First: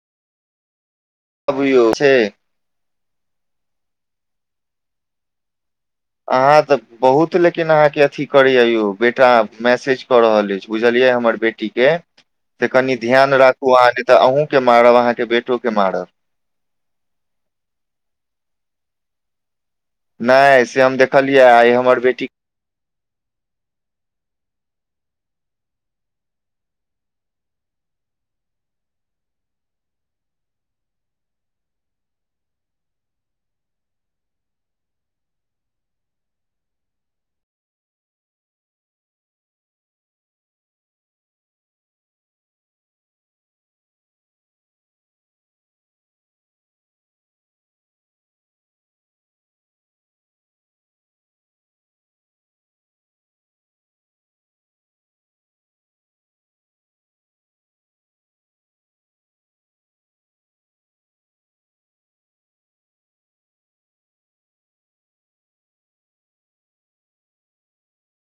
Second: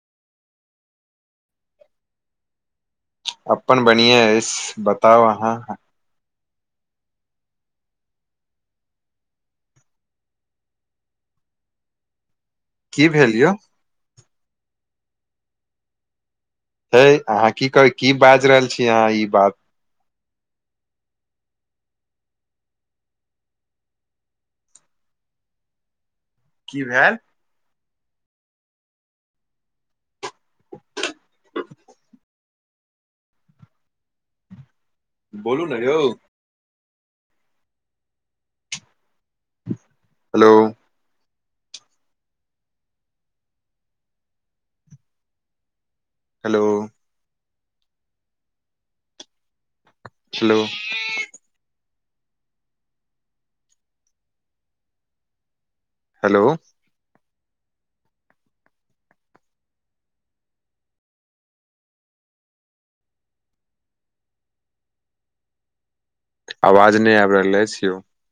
अबूयो छै। अपन बरिहै अएछ बताउ अहाँ। अहाँ तऽ बहुत लेकिन अहाँके अथी करैया यौ बेटा मैसेज कऽ रहल अइछ। बुझलियै हमर बेटी के। तऽ कनि की ध्यान भेल यौ राखू अहाँ नहि तऽ अहूँके मारब अहाँके बेटोके मारब। हेए अहाँ की कर की बाज रहल छी अहाँ ई बात। नहि से हम देखलियै आइ हमर बेटी। की भेल। बोलू नऽ यौउ। हेलो। हेलो। छलो। हेलो। आवाज नहि आबि रहल अइछ यौ।